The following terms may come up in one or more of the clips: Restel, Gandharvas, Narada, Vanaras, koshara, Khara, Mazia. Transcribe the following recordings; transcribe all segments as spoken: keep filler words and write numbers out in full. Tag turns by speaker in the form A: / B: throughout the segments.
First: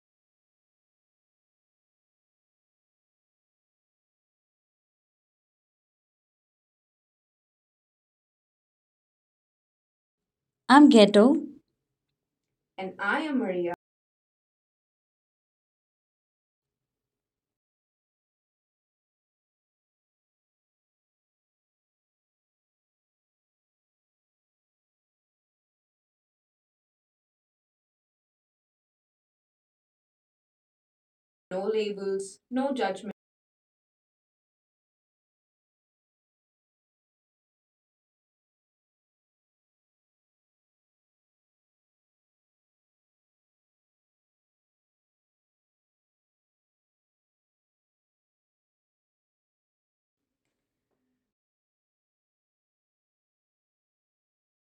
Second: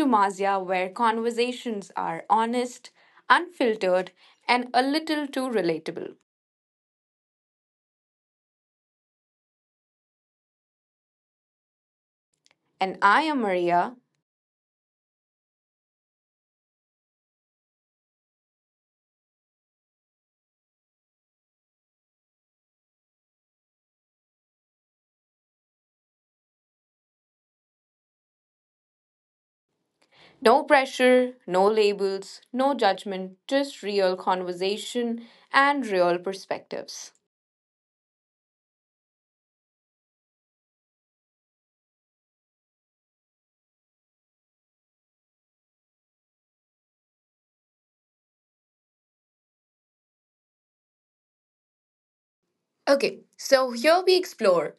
A: to Mazia, where conversations are honest, unfiltered, and a little too relatable.
B: I'm Ghetto. And
A: And
B: I
A: I
B: am
A: am
B: Maria.
A: Maria. No pressure,
B: No
A: no
B: labels,
A: labels,
B: no
A: no
B: judgment.
A: judgment, just real conversation and real perspectives. Okay, so here we explore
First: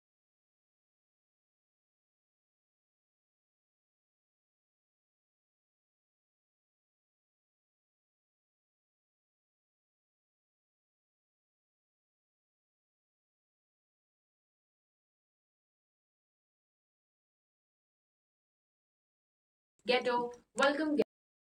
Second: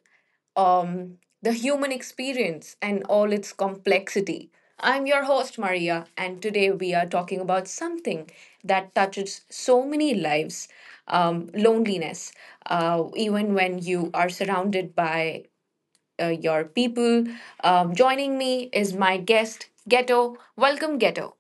A: um, the human experience and all its complexity. I'm your host, Maria, and today we are talking about something that touches so many lives, um, loneliness. Uh, even when you are surrounded by uh, your people. Um, joining me is my guest, Ghetto. Welcome, Ghetto.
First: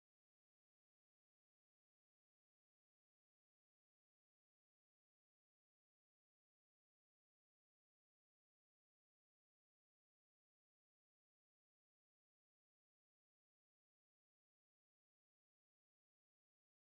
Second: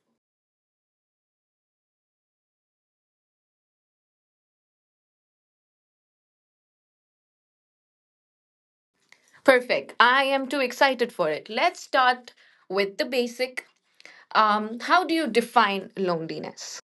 A: Perfect. I am too excited for it. Let's start with the basic. Um, how do you define loneliness?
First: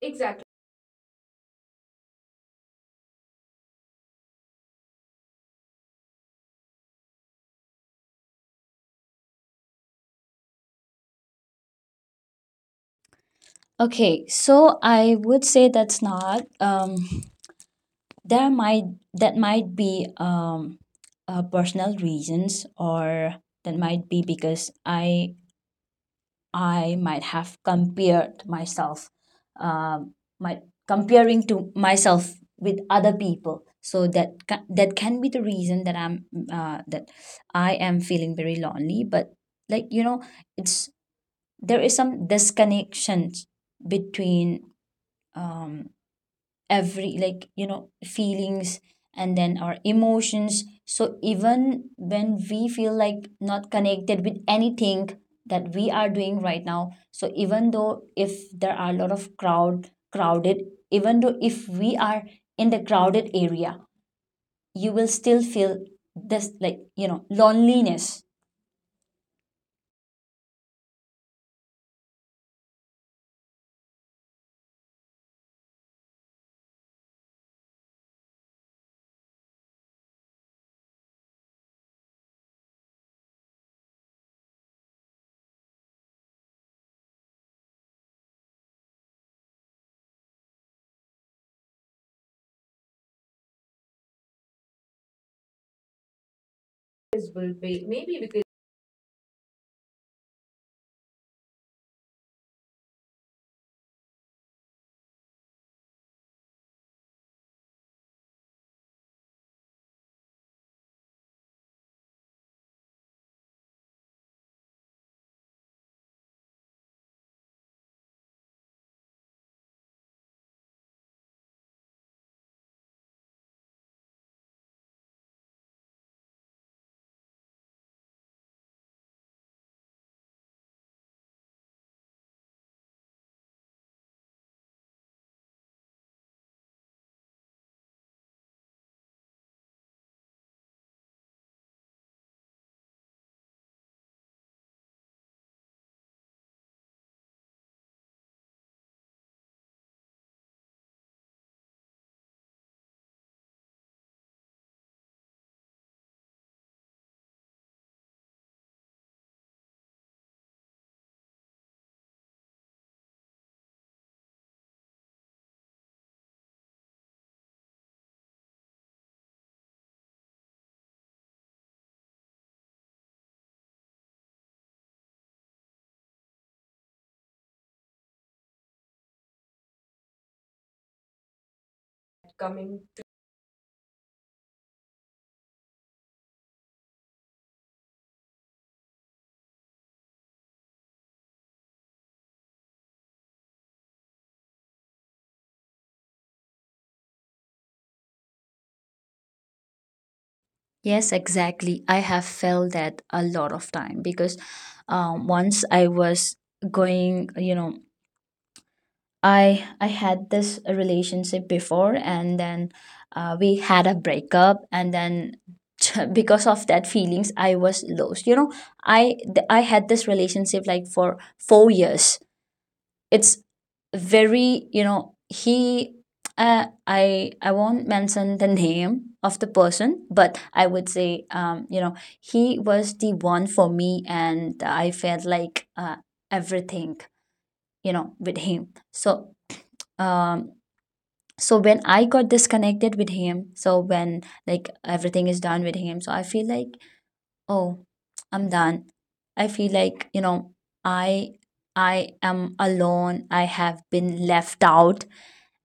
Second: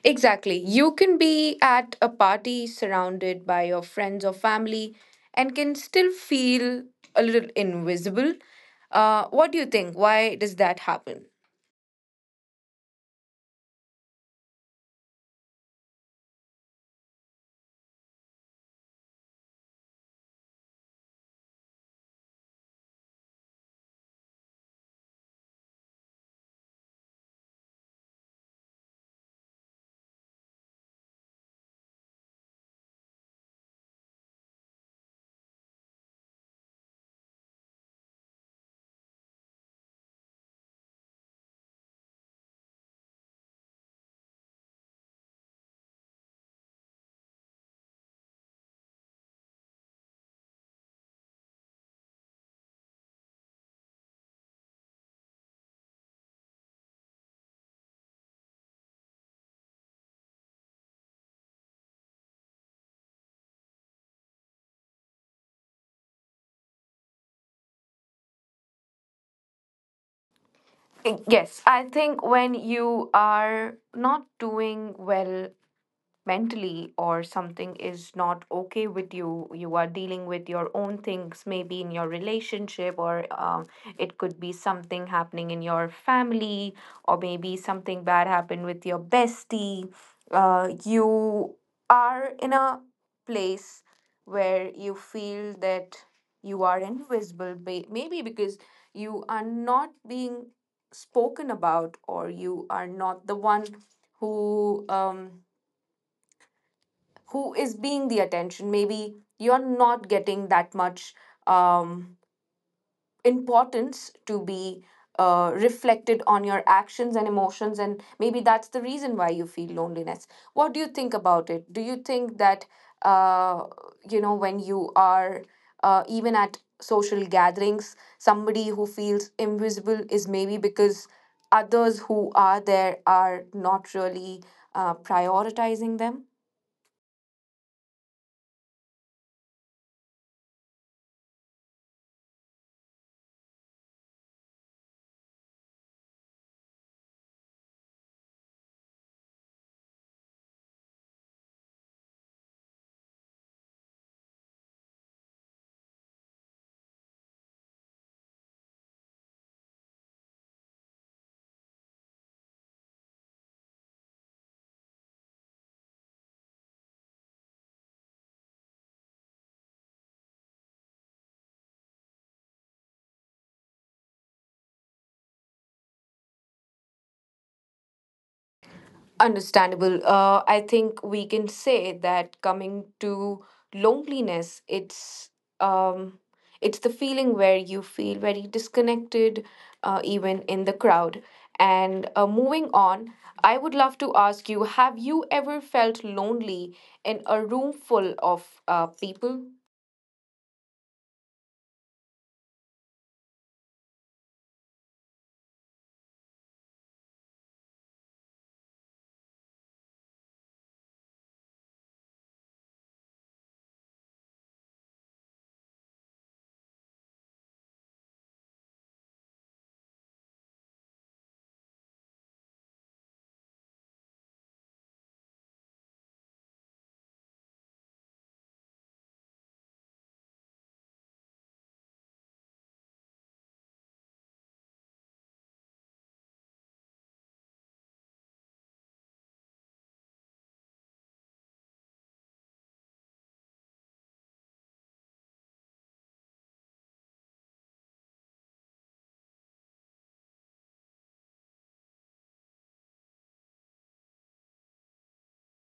B: Exactly.
A: Exactly. You can be at a party surrounded by your friends or family and can still feel a little invisible. Uh, what do you think? Why does that happen?
B: Okay, so I would say that's not. Um, there might that might be um, uh, personal reasons, or that might be because I I might have compared myself, um, my comparing to myself with other people. So that ca- that can be the reason that I'm uh, that I am feeling very lonely. But like you know, it's there is some disconnection between, um, every like you know feelings and then our emotions, so even when we feel like not connected with anything that we are doing right now. So even though if there are a lot of crowd crowded, even though if we are in the crowded area, you will still feel this like you know loneliness.
A: Yes, I think when you are not doing well mentally, or something is not okay with you, you are dealing with your own things, maybe in your relationship, or um, it could be something happening in your family, or maybe something bad happened with your bestie. Uh, you are in a place where you feel that you are
B: This will
A: invisible ba-
B: be maybe
A: maybe
B: because
A: because you are not being spoken about, or you are not the one who um, who is being the attention. Maybe you're not getting that much um, importance to be uh, reflected on your actions and emotions, and maybe that's the reason why you feel loneliness. What do you think about it? Do you think that, uh, you know when you are uh, even at social gatherings, somebody who feels invisible is maybe because others who are there are not really uh, prioritizing them? Understandable. Uh, I think we can say that
B: coming.
A: coming to loneliness, it's um, it's the feeling where you feel very disconnected, uh, even in the crowd. And uh, moving on, I would love to ask you: have you ever felt lonely in a room full of uh, people?
B: Yes, exactly. I have felt that a lot of time. Because um, once I was going, you know, I I had this relationship before, and then uh, we had a breakup, and then because of that feelings, I was lost. You know, I th- I had this relationship like for four years. It's very, you know, he uh, I I won't mention the name of the person, but I would say, um you know he was the one for me, and I felt like uh, everything, you know, with him. So um so when I got disconnected with him, so when like everything is done with him, so I feel like, oh, I'm done. I feel like, you know, I I am alone. I have been left out.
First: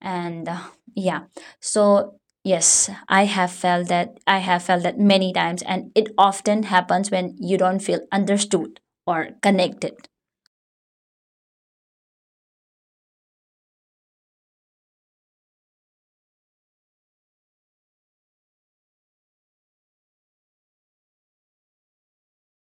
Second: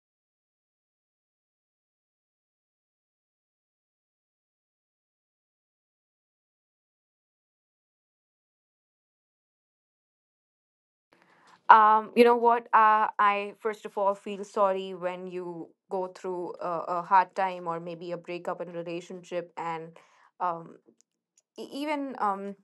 B: And uh, yeah. So, yes, I have felt that. I have felt that many times, and it often happens when you don't feel understood or connected.
A: Um, you know what? Uh, I first of all feel sorry when you go through a, a hard time, or maybe a breakup in a relationship, and um. e- even um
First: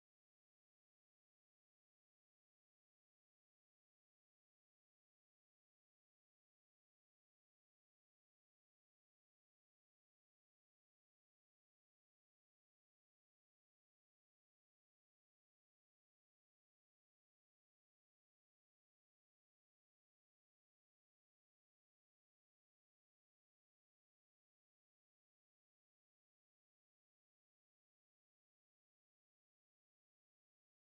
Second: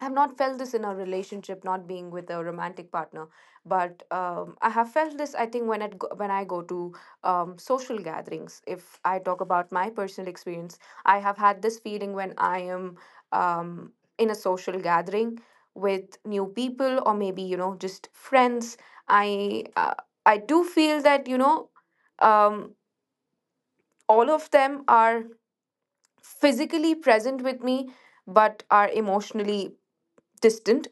A: I've not felt this in a relationship, not being with a romantic partner, but um, I have felt this. I think when it go, when I go to um, social gatherings, if I talk about my personal experience, I have had this feeling when I am um, in a social gathering with new people, or maybe, you know, just friends. I uh, I do feel that, you know, um, all of them are physically present with me, but are emotionally distant.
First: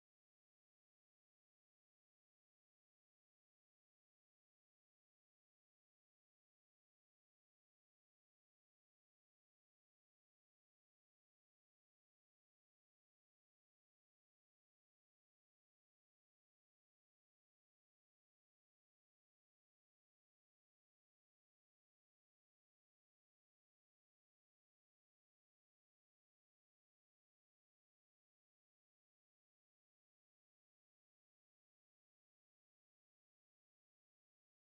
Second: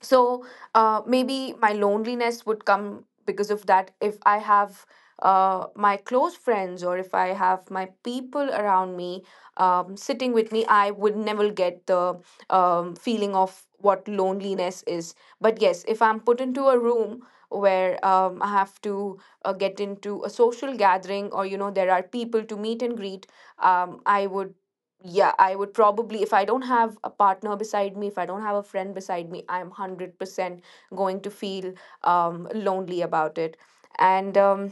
A: So uh, maybe my loneliness would come because of that. If I have uh, my close friends, or if I have my people around me um, sitting with me, I would never get the um, feeling of what loneliness is. But yes, if I'm put into a room where um, I have to uh, get into a social gathering, or you know, there are people to meet and greet, um, I would yeah, I would probably, if I don't have a partner beside me, if I don't have a friend beside me, I'm one hundred percent going to feel um, lonely about it. And um,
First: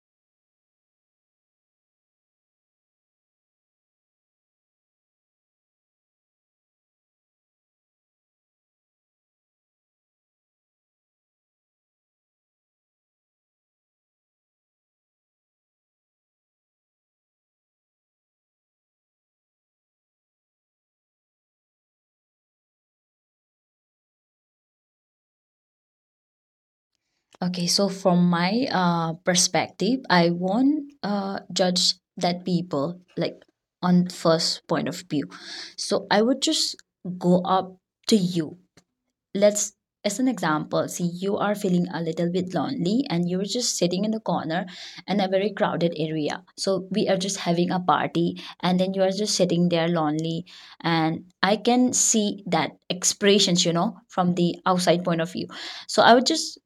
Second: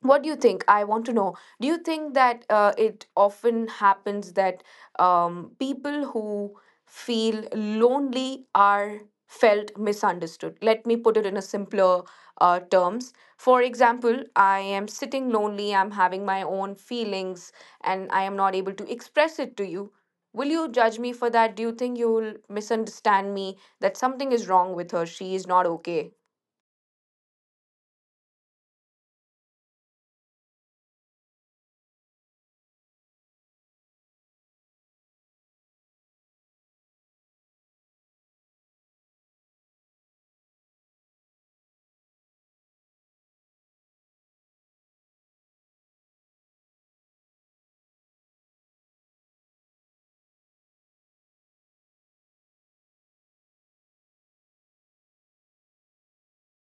A: what do you think? I want to know, do you think that uh, it often happens that um, people who feel lonely are felt misunderstood? Let me put it in a simpler uh, terms. For example, I am sitting lonely, I'm having my own feelings, and I am not able to express it to you. Will you judge me for that? Do you think you will misunderstand me, that something is wrong with her, she is not okay?
B: Okay, so from my uh, perspective, I won't uh, judge that people like on first point of view. So I would just go up to you. Let's, as an example, see you are feeling a little bit lonely and you're just sitting in the corner in a very crowded area. So we are just having a party, and then you are just sitting there lonely, and I can see that expressions, you know, from the outside point of view. So I would just,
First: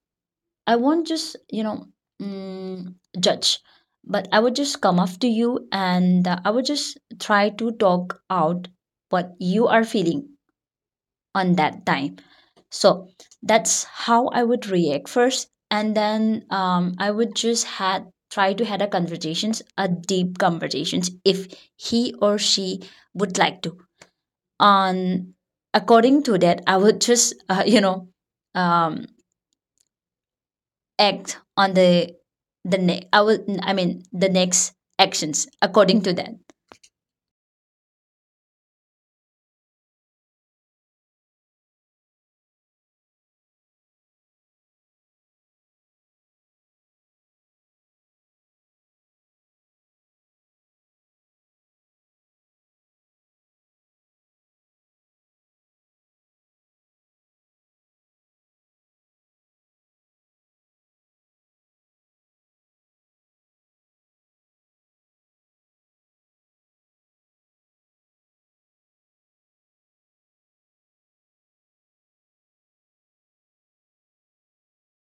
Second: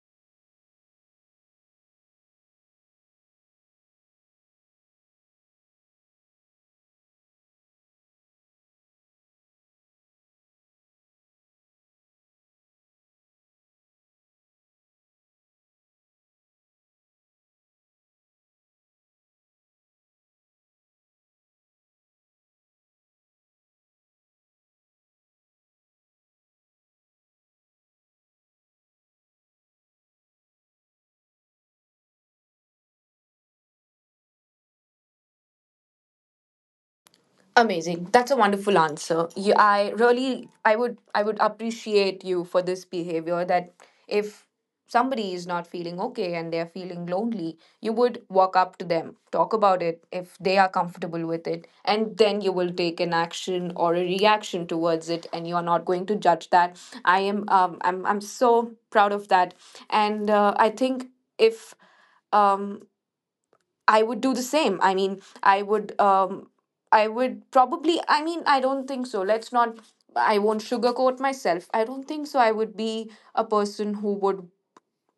B: I won't just, you know, mm, judge, but I would just come up to you, and uh, I would just try to talk out what you are feeling on that time. So that's how I would react first, and then um, I would just had try to had a conversations, a deep conversations, if he or she would like to. On according to that, I would just uh, you know um, act on the the ne- I will, I mean the next actions according to that.
A: Amazing. That's a wonderful answer. You, I really, I would, I would appreciate you for this behavior. That if somebody is not feeling okay and they're feeling lonely, you would walk up to them, talk about it if they are comfortable with it, and then you will take an action or a reaction towards it, and you are not going to judge that. I am, um, I'm, I'm so proud of that, and uh, I think if, um, I would do the same. I mean, I would um I would probably, I mean, I don't think so. Let's not I won't sugarcoat myself. I don't think so. I would be a person who would,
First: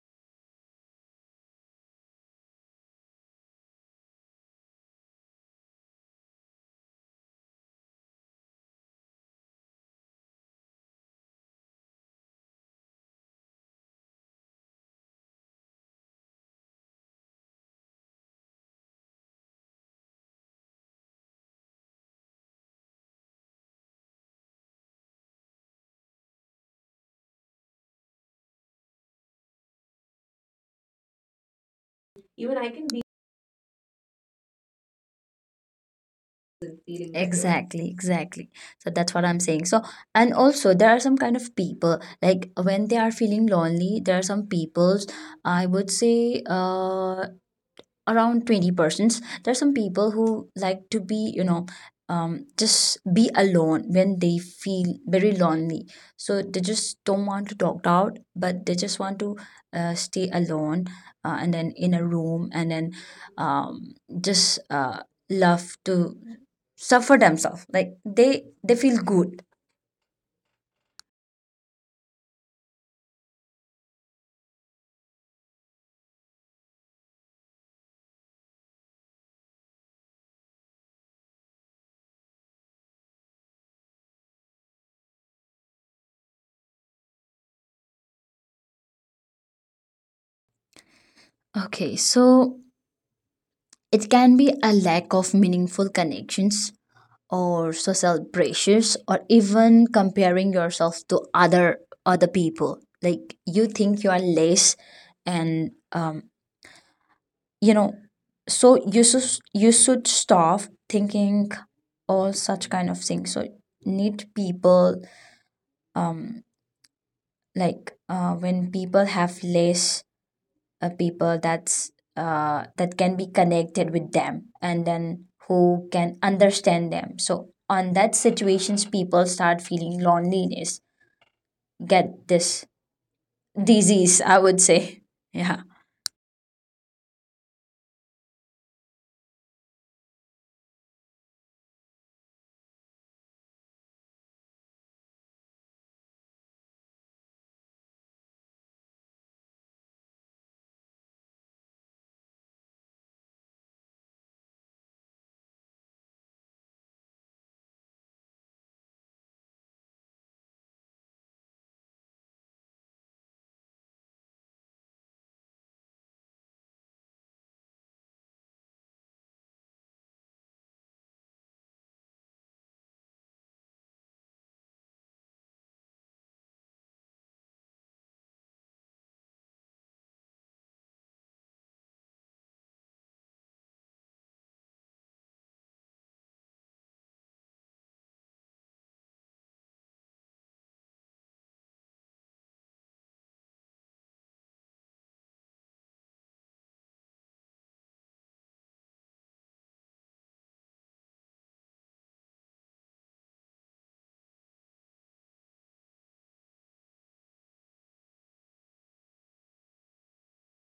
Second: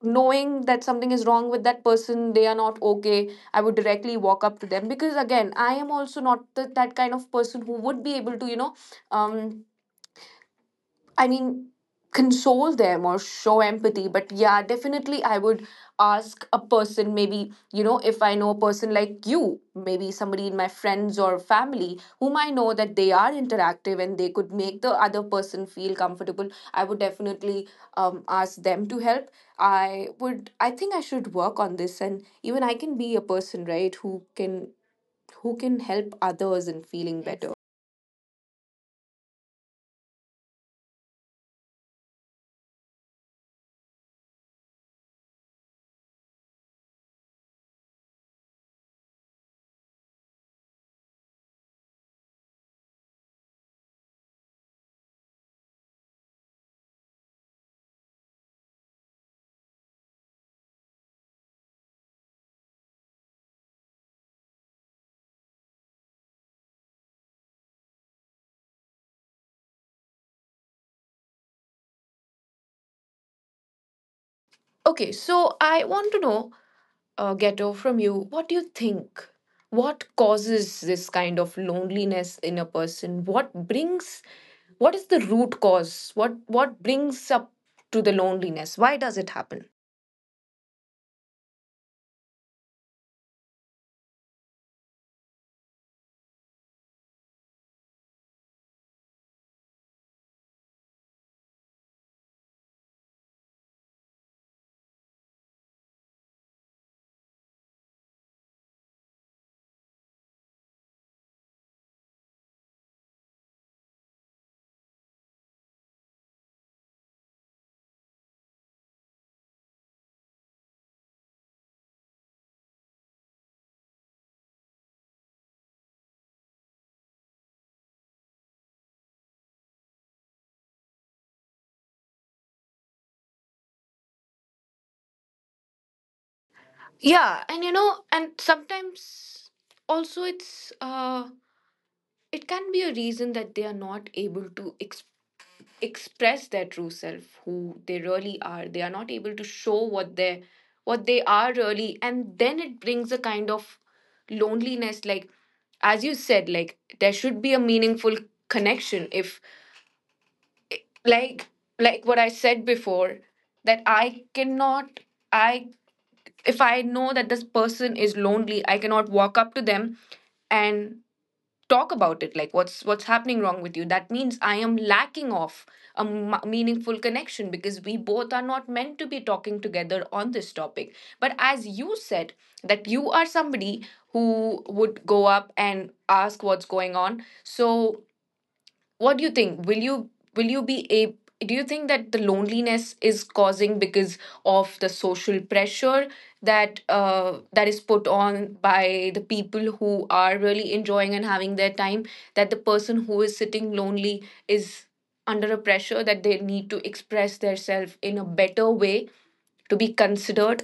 A: knowing that something is wrong with that person, they are not okay, I would directly walk up to them, because again, I am also not the, that kind of person who would be able to, you know, um I mean, console them or show empathy. But yeah, definitely I would ask a person, maybe, you know, if I know a person like you, maybe somebody in my friends or family whom I know that they are interactive and they could make the other person feel comfortable, I would definitely um, ask them to help. I would, I think I should work on this. And
B: Even
A: even
B: I
A: I
B: can
A: can
B: be.
A: be a person, right, who can. Who can help others
B: And
A: in
B: feeling
A: feeling
B: better.
A: better?
B: Exactly, exactly. So that's what I'm saying. So, and also there are some kind of people like when they are feeling lonely. There are some peoples, I would say uh around twenty persons, are some people who like to be, you know, um, just be alone when they feel very lonely. So they just don't want to talk out, but they just want to uh, stay alone uh, and then in a room, and then um, just uh, love to suffer themselves, like they they feel good.
A: Okay, so I want to know, uh, Ghetto, from you, what do you think? What causes this kind of loneliness in a person? What brings? What is the root cause? What what brings up to the loneliness? Why does it happen?
B: Okay, so it can be a lack of meaningful connections, or social pressures, or even comparing yourself to other other people, like you think you are less. And um, you know, so you should, you should stop thinking all such kind of things. So need people, um like uh, when people have less uh, people that's uh, that can be connected with them and then who can understand them, so on that situations people start feeling loneliness, get this disease, I would say. Yeah.
A: Yeah, and you know, and sometimes also it's, uh, it can be a reason that they are not able to express express their true self, who they really are. They are not able to show what they, what they are really, and then it brings a kind of loneliness. Like as you said, like there should be a meaningful connection. If like like what I said before, that i cannot i if I know that this person is lonely, I cannot walk up to them and talk about it, like what's what's happening wrong with you. That means I am lacking of a m- meaningful connection, because we both are not meant to be talking together on this topic. But as you said, that you are somebody who would go up and ask what's going on. So what do you think? Will you will you be a Do you think that the loneliness is causing because of the social pressure, that uh, that is put on by the people who are really enjoying and having their time, that the person who is sitting lonely is under a pressure that they need to express themselves in a better way to be considered?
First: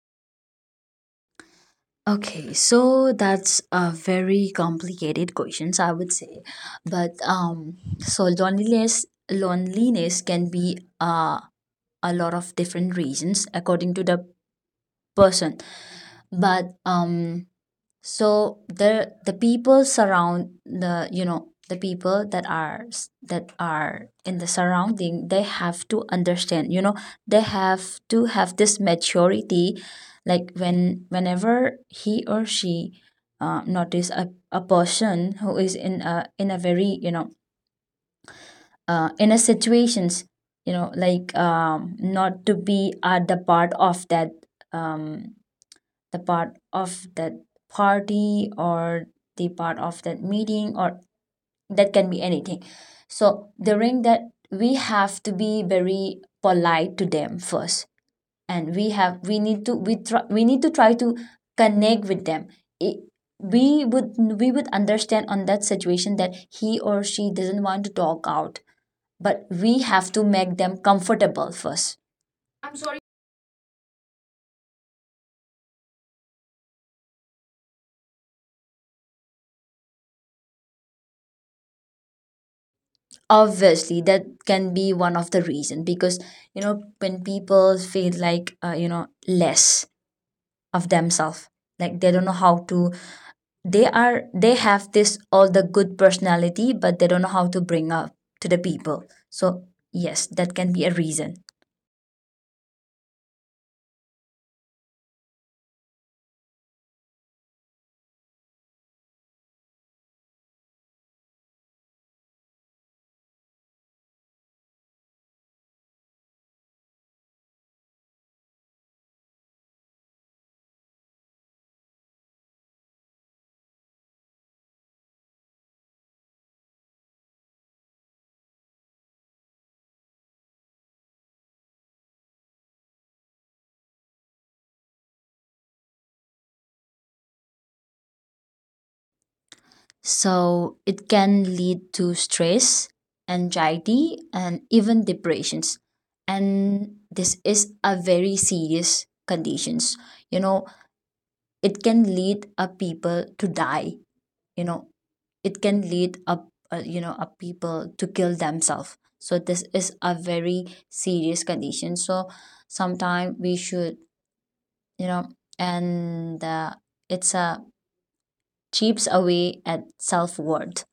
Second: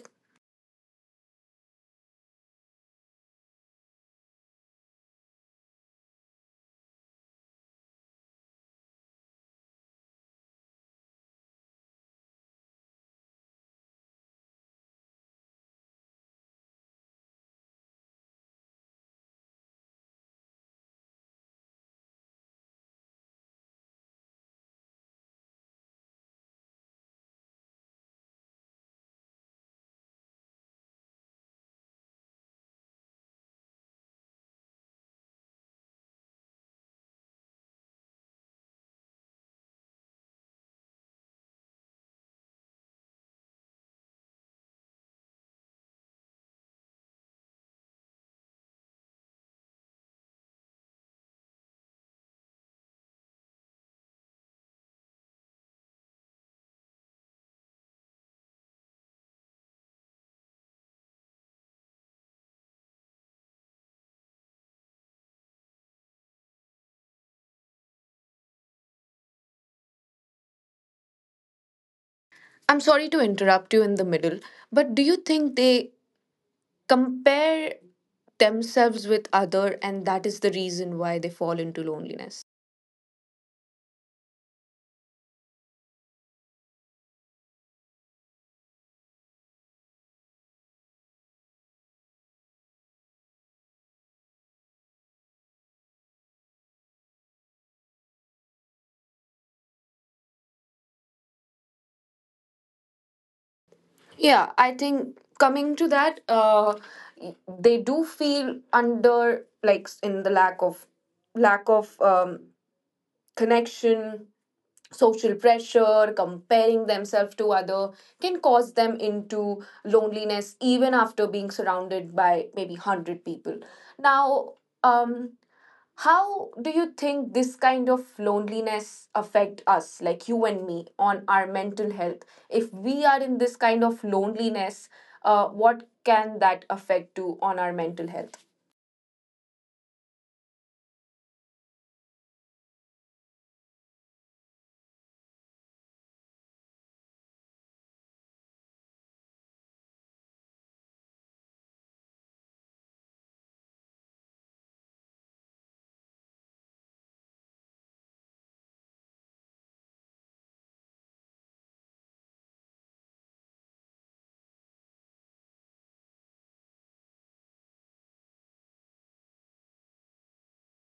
B: Okay, so that's a very complicated questions, I would say. But um, so loneliness loneliness can be uh, a lot of different reasons according to the person. But um, so the the people surround the, you know, the people that are s- that are in the surrounding, they have to understand, you know, they have to have this maturity. Like when whenever he or she uh, notice a, a person who is in a in a very, you know, uh, in a situations, you know, like um not to be at the part of that, um the part of that party, or the part of that meeting, or that can be anything. So during that, we have to be very polite to them first, and we have, we need to, we try, we need to try to connect with them. It, we would, we would understand on that situation that he or she doesn't want to talk out, but we have to make them comfortable first. I'm
A: I'm
B: sorry.
A: sorry to interrupt you in the middle, but do you think they compare themselves with other, and that is the reason why they fall into loneliness?
B: Obviously that can be one of the reason. Because you know when people feel like, uh, you know, less of themselves, like they don't know how to, they are, they have this all the good personality, but they don't know how to bring up to the people. So yes, that can be a reason.
A: Yeah, I think coming to that, uh they do feel under, like in the lack of, lack of um, connection, social pressure, comparing themselves to other, can cause them into loneliness even after being surrounded by maybe one hundred people now. um How do you think this kind of loneliness affect us, like you and me, on our mental health? If we are in this kind of loneliness, uh, what can that affect to on our mental health?
B: So it can lead to stress, anxiety, and even depressions. And this is a very serious conditions, you know. It can lead a people to die, you know. It can lead up, uh, you know, a people to kill themselves. So this is a very serious condition. So sometime we should, you know, and uh, it's a chips away at self-worth.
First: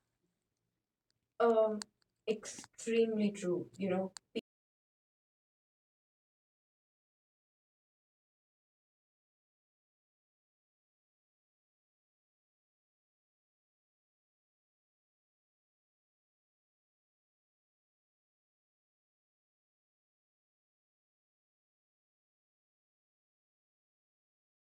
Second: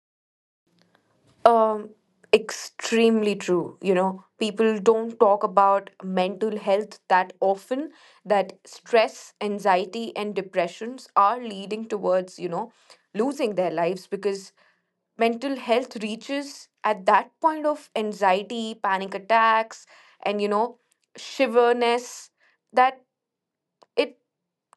B: um
A: um
B: extremely
A: Extremely
B: true,
A: true,
B: you
A: you
B: know.
A: know, people don't talk about mental health that often, that stress, anxiety and depressions are leading towards, you know, losing their lives, because mental health reaches at that point of anxiety, panic attacks, and you know, shiverness, that it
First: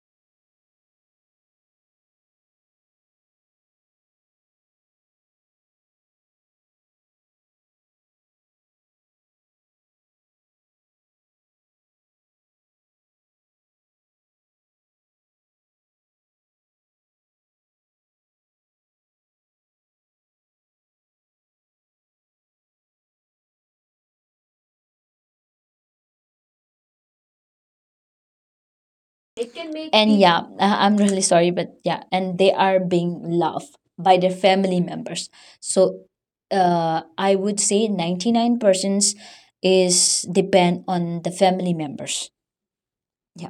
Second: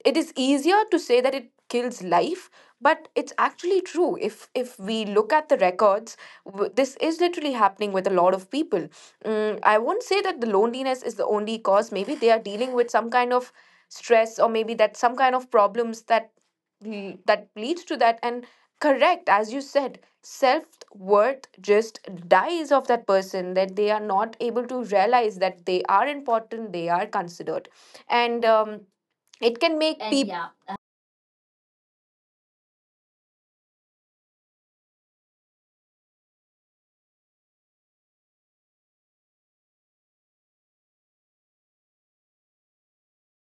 A: it is easier to say that it kills life, but it's actually true. If if we look at the records, w- this is literally happening with a lot of people. mm, I won't say that the loneliness is the only cause. Maybe they are dealing with some kind of stress, or maybe that some kind of problems that l- that leads to that. And correct, as you said, self worth just dies of that person, that they are not able to realize that they are important, they are considered. And um it can make
B: And
A: people.
B: yeah,
A: Yeah,
B: I- I'm really sorry, but yeah, and they are being loved by their family members. So uh, I would say ninety-nine persons is depend on the family members. Yeah.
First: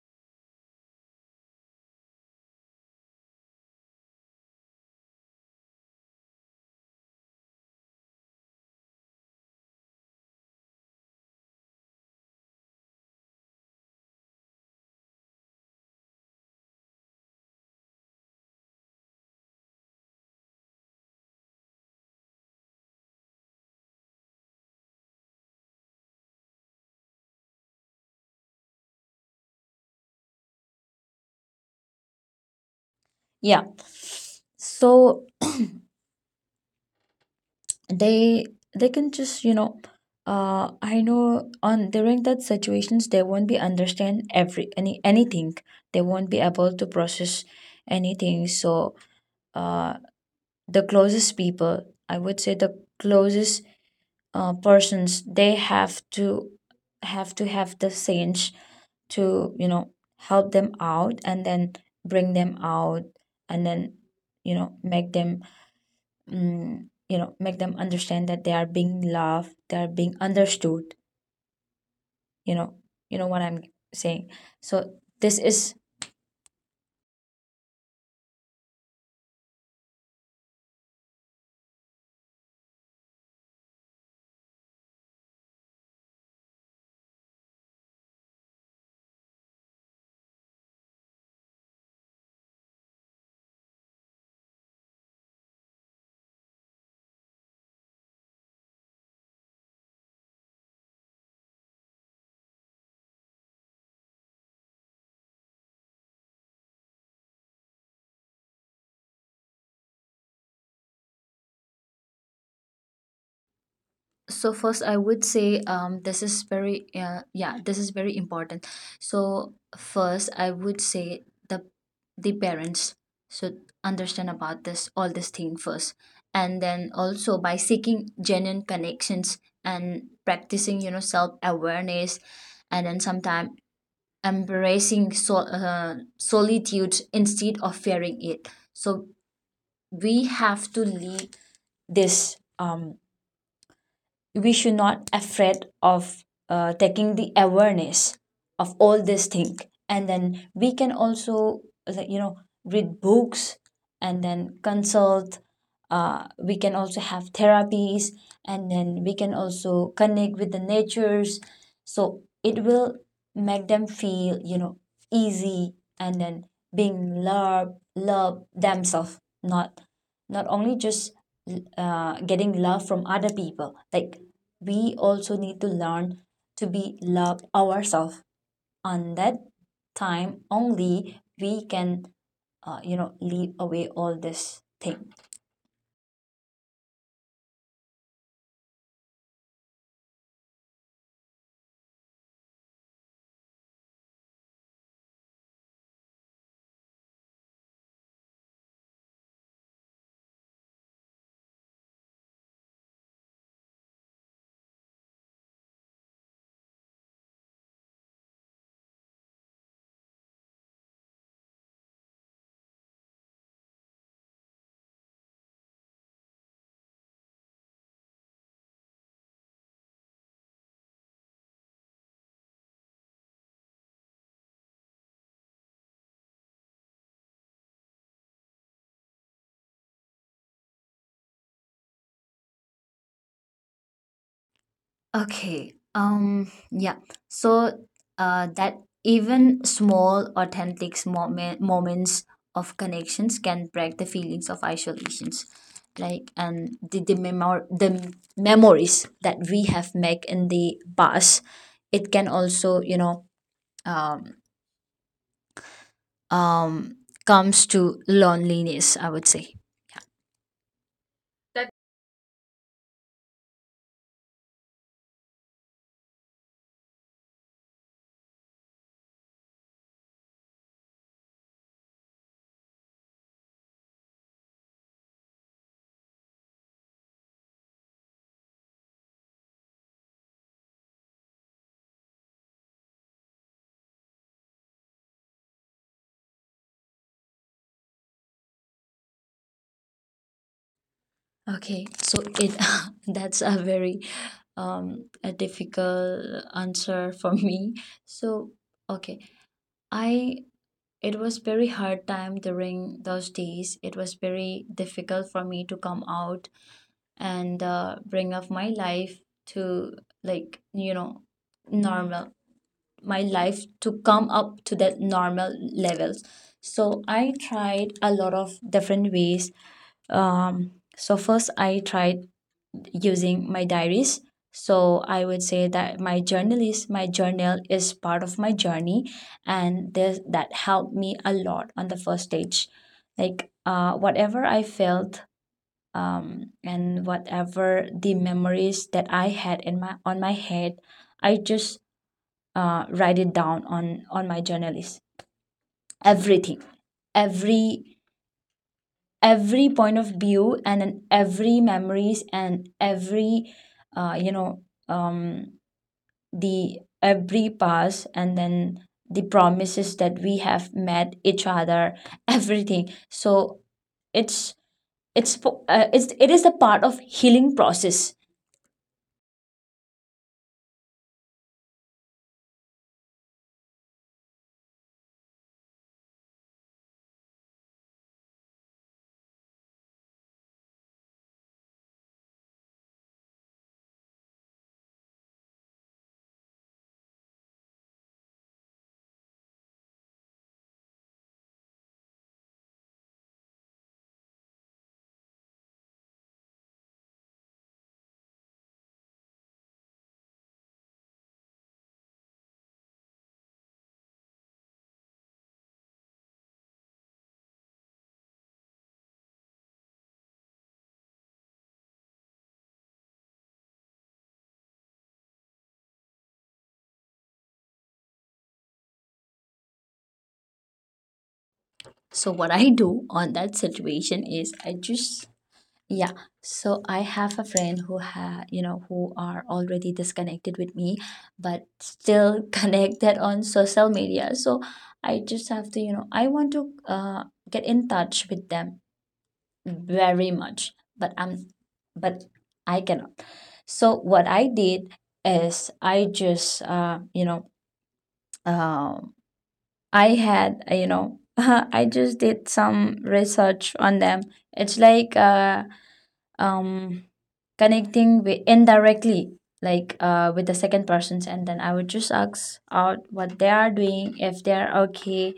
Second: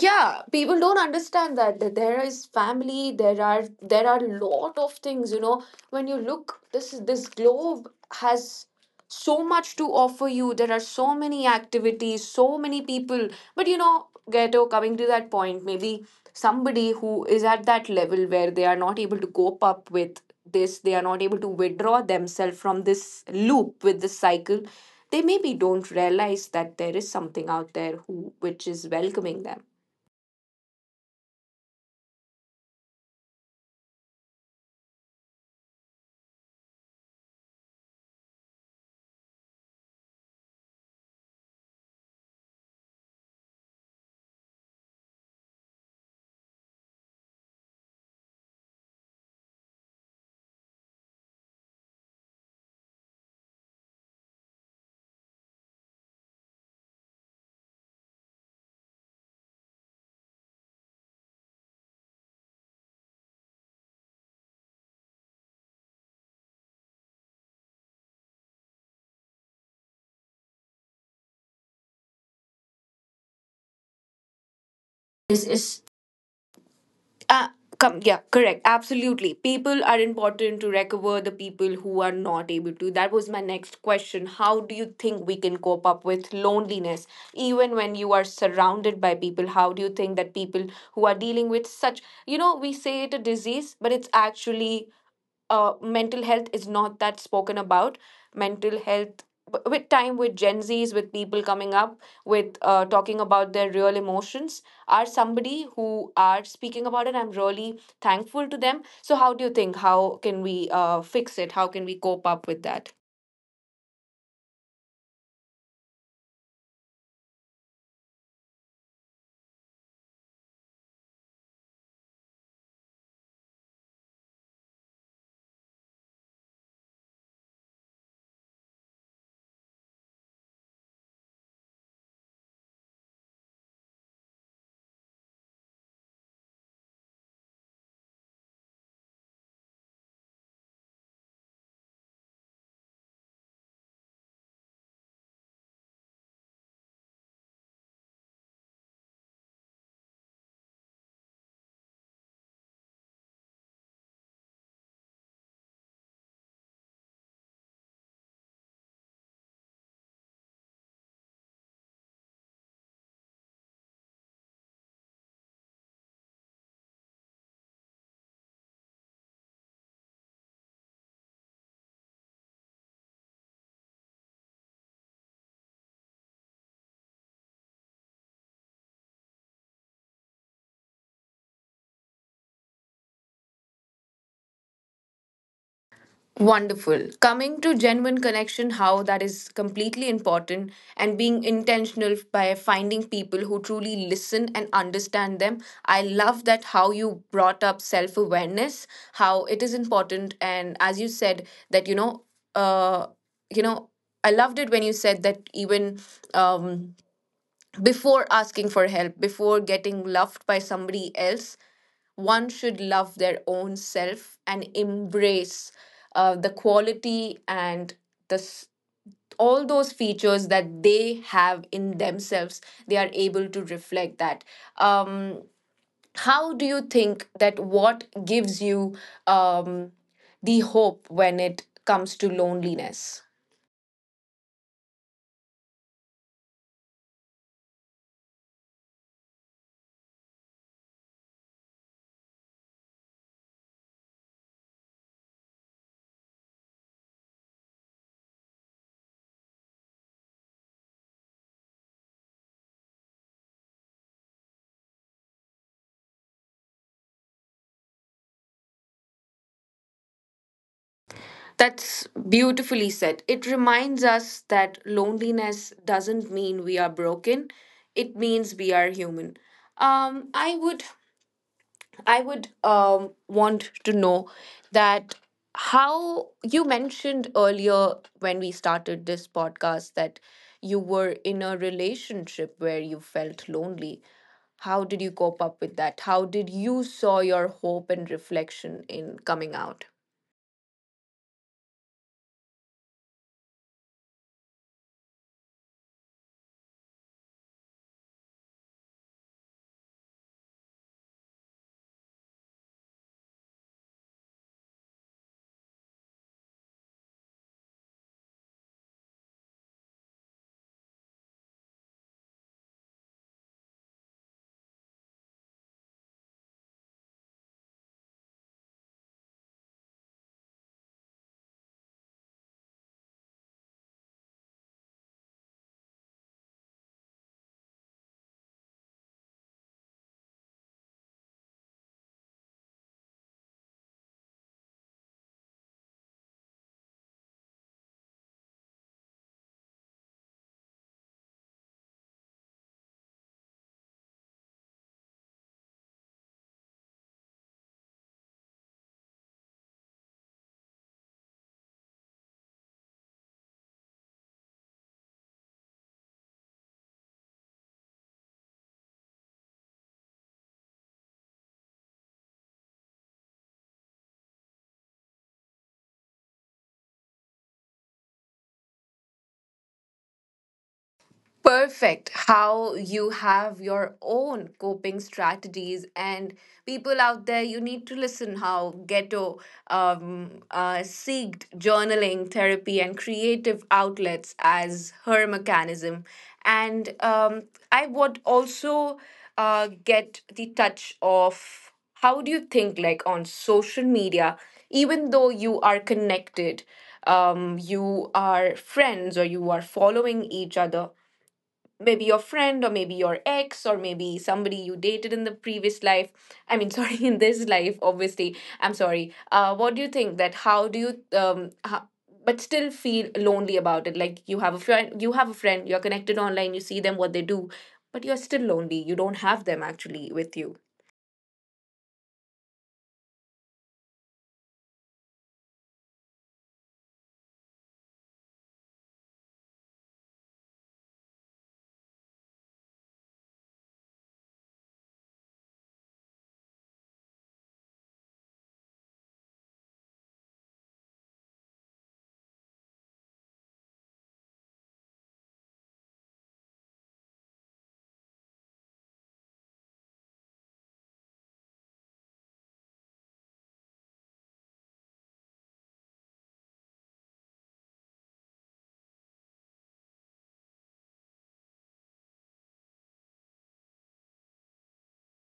A: yeah, people don't understand that, that there is family, there are, there are lot of things, you know. When you look, this is, this globe has so much to offer you. There are so many activities, so many people. But you know, Ghetto, coming to that point, maybe somebody who is at that level where they are not able to cope up with this, they are not able to withdraw themselves from this loop, with this cycle, they maybe don't realize that there is something out there who, which is welcoming them.
B: Yeah. So they they can just, you know, uh I know on during that situations they won't be understand every any anything. They won't be able to process anything. So uh the closest people, I would say the closest uh, persons, they have to, have to have the sense to, you know, help them out, and then bring them out, and then, you know, make them, mm, you know, make them understand that they are being loved, they are being understood, you know. You know what I'm saying. So this
A: Is
B: is.
A: is uh, come Yeah, correct, absolutely, people are important to recover the people who are not able to. That was my next question: how do you think we can cope up with loneliness even when you are surrounded by people? How do you think that people who are dealing with such, you know, we say it a disease, but it's actually, uh, mental health is not that spoken about. Mental health, w- with time, with Gen Zs, with people coming up with uh, talking about their real emotions, are somebody who are speaking about it. I'm really thankful to them. So, how do you think? How can we uh, fix it? How can we cope up with that?
B: So first I would say, um, this is very uh, yeah this is very important. So first I would say the the parents should understand about this all this thing first. And then also by seeking genuine connections, and practicing, you know, self awareness, and then sometimes embracing, so, uh, solitude instead of fearing it. So we have to lead this, um, we should not afraid of uh, taking the awareness of all this thing. And then we can also, like, you know, read books, and then consult, uh, we can also have therapies, and then we can also connect with the natures. So it will make them feel, you know, easy. And then being love, love themselves, not not only just uh, getting love from other people. Like we also need to learn to be love ourselves, and that time only we can uh, you know, leave away all this thing.
A: Wonderful. Coming to genuine connection, how that is completely important, and being intentional by finding people who truly listen and understand them. I love that how you brought up self awareness, how it is important. And as you said, that, you know, uh, you know, I loved it when you said that even um, before asking for help, before getting loved by somebody else, one should love their own self and embrace uh, the quality and the s- all those features that they have in themselves, they are able to reflect that. um, how do you think that what gives you um, the hope when it comes to loneliness?
B: Okay. Um. Yeah. So, uh, that even small, authentic moment moments of connections can break the feelings of isolations, like and the the memor- the memories that we have made in the past. It can also, you know, um, um, comes to loneliness, I would say. That.
A: That's beautifully said. It reminds us that loneliness doesn't mean we are broken, it means we are human. Um, I would I would um, want to know that how you mentioned earlier when we started this podcast that you were in a relationship where you felt lonely. How did you cope up with that? How did you saw your hope and reflection in coming out?
B: Okay, so it, that's a very um a difficult answer for me. So okay, I, it was very hard time during those days. It was very difficult for me to come out and uh, bring up my life to, like you know, normal, my life to come up to that normal levels. So I tried a lot of different ways. um, so first I tried using my diaries. So I would say that my journal is my journal is part of my journey, and this, that helped me a lot on the first stage. Like uh, whatever I felt, um, and whatever the memories that I had in my, on my head, I just uh, write it down on on my journal list, everything, every every point of view, and then every memories, and every uh, you know um, the every past, and then the promises that we have met each other, everything. So it's, it's po- uh, it's, it is a part of healing process.
A: Perfect, how you have your own coping strategies, and people out there, you need to listen how Ghetto um, uh, seeked journaling therapy and creative outlets as her mechanism. And um, I would also uh, get the touch of, how do you think, like, on social media, even though you are connected, um, you are friends or you are following each other, maybe your friend or maybe your ex or maybe somebody you dated in the previous life. I mean sorry, in this life obviously. I'm sorry. Uh what do you think that, how do you um how, but still feel lonely about it? Like, you have a friend, you have a friend, you're connected online, you see them what they do, but you're still lonely, you don't have them actually with you.
B: So what I do on that situation is I just. Yeah. So I have a friend who ha you know, who are already disconnected with me, but still connected on social media. So I just have to, you know, I want to uh, get in touch with them very much, but I'm, but I cannot. So what I did is I just, uh, you know, um I had, uh, you know, I just did some research on them. It's like, uh, um, connecting with indirectly, like uh, with the second persons, and then I would just ask out what they are doing, if they are okay,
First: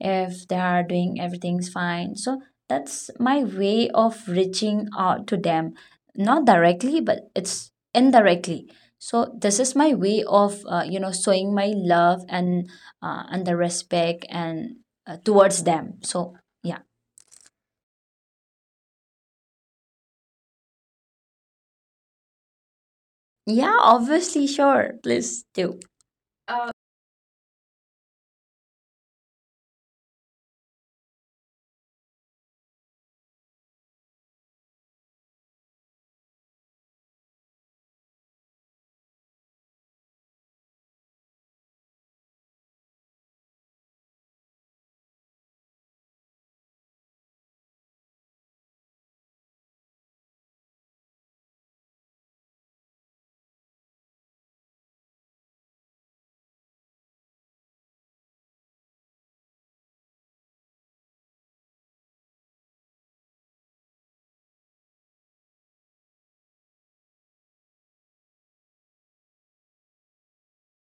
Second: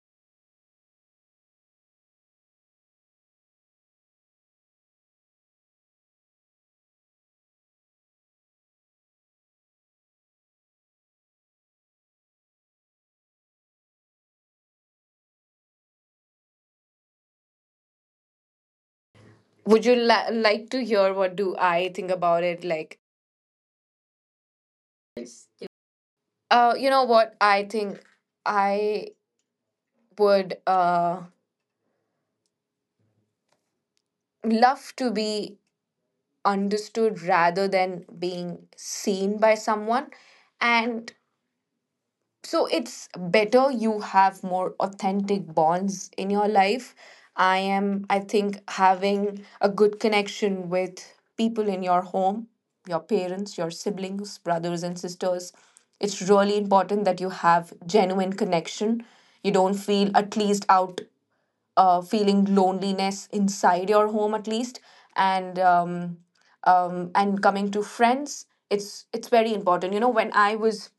B: if they are doing everything's fine. So that's my way of reaching out to them, not directly, but it's indirectly. So this is my way of, uh, you know, showing my love, and uh, and the respect, and uh, towards them. So yeah.
A: Would you li- like to hear what do I think about it? Like,
B: Yeah, obviously, sure, please do.
A: uh, you know what? I think I would uh love to be understood rather than being seen by someone. And so it's better you have more authentic bonds in your life. I am, I think having a good connection with people in your home, your parents, your siblings, brothers and sisters, it's really important that you have genuine connection. You don't feel at least out, uh, feeling loneliness inside your home at least. And um, um, and coming to friends, it's it's very important. You know, when i was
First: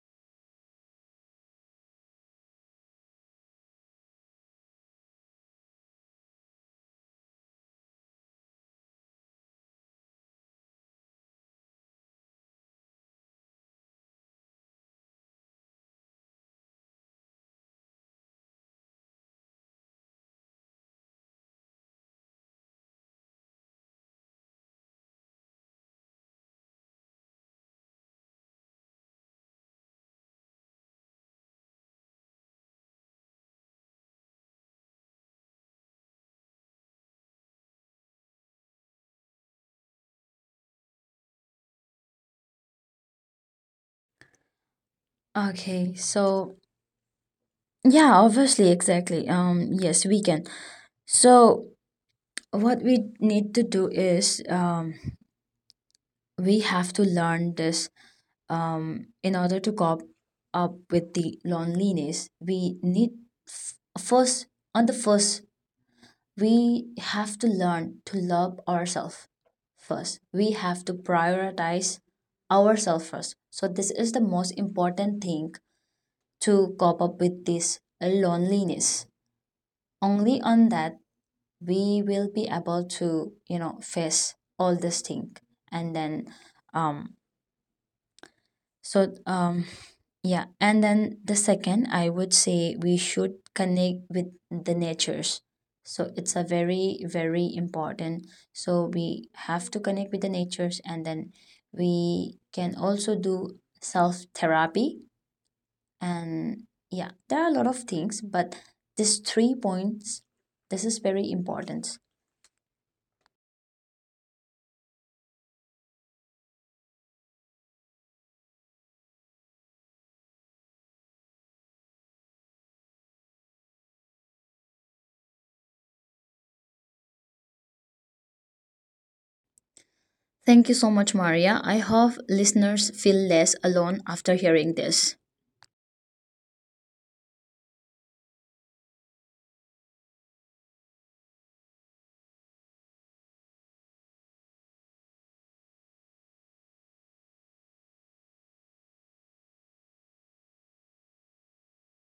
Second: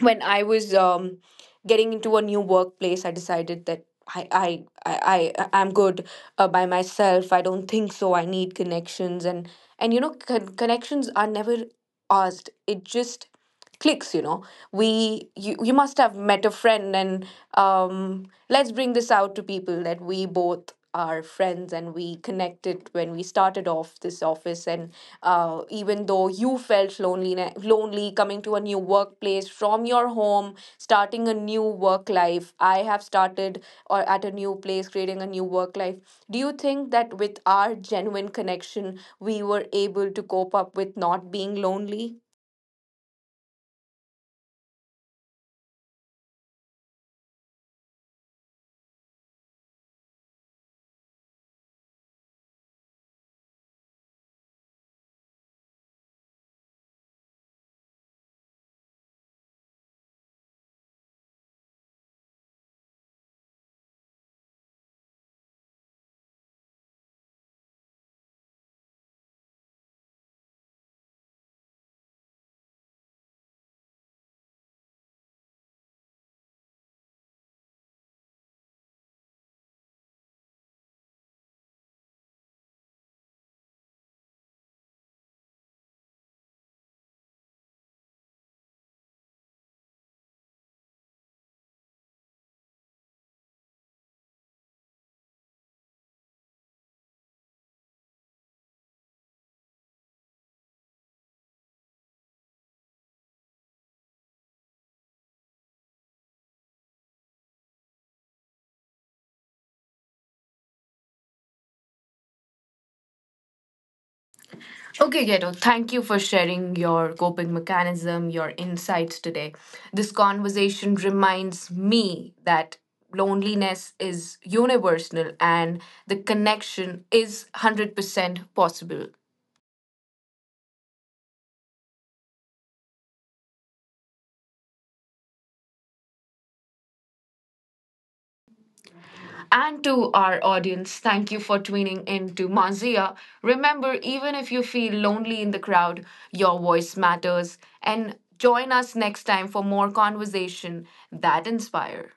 A: when I was um, getting into a new workplace, I decided that I I I I I'm good uh, by myself. I don't think so, I need connections. and and you know, con- connections are never asked. It just clicks. You know, we, you you must have met a friend, and um, let's bring this out to people that we both our friends, and we connected when we started off this office. And uh, even though you felt lonely lonely coming to a new workplace from your home, starting a new work life, I have started, or at a new place creating a new work life, do you think that with our genuine connection we were able to cope up with not being lonely?
B: Okay, so yeah, obviously, exactly. Um, yes, we can. So what we need to do is, um, we have to learn this, um, in order to cope up with the loneliness. We need, f- first, on the first, we have to learn to love ourselves first. We have to prioritize ourselves first. So this is the most important thing to cope up with this loneliness. Only on that we will be able to, you know, face all this thing. And then um so um yeah. And then the second, I would say, we should connect with the natures. So it's a very very important. So we have to connect with the natures, and then we can also do self therapy. And yeah, there are a lot of things, but these three points, this is very important.
A: Okay, Ghetto, thank you for sharing your coping mechanism, your insights today. This conversation reminds me that loneliness is universal and the connection is one hundred percent possible.
B: Thank you so much, Maria. I hope listeners feel less alone after hearing this.
A: And to our audience, thank you for tuning in to Mazia. Remember, even if you feel lonely in the crowd, your voice matters. And join us next time for more conversation that inspire.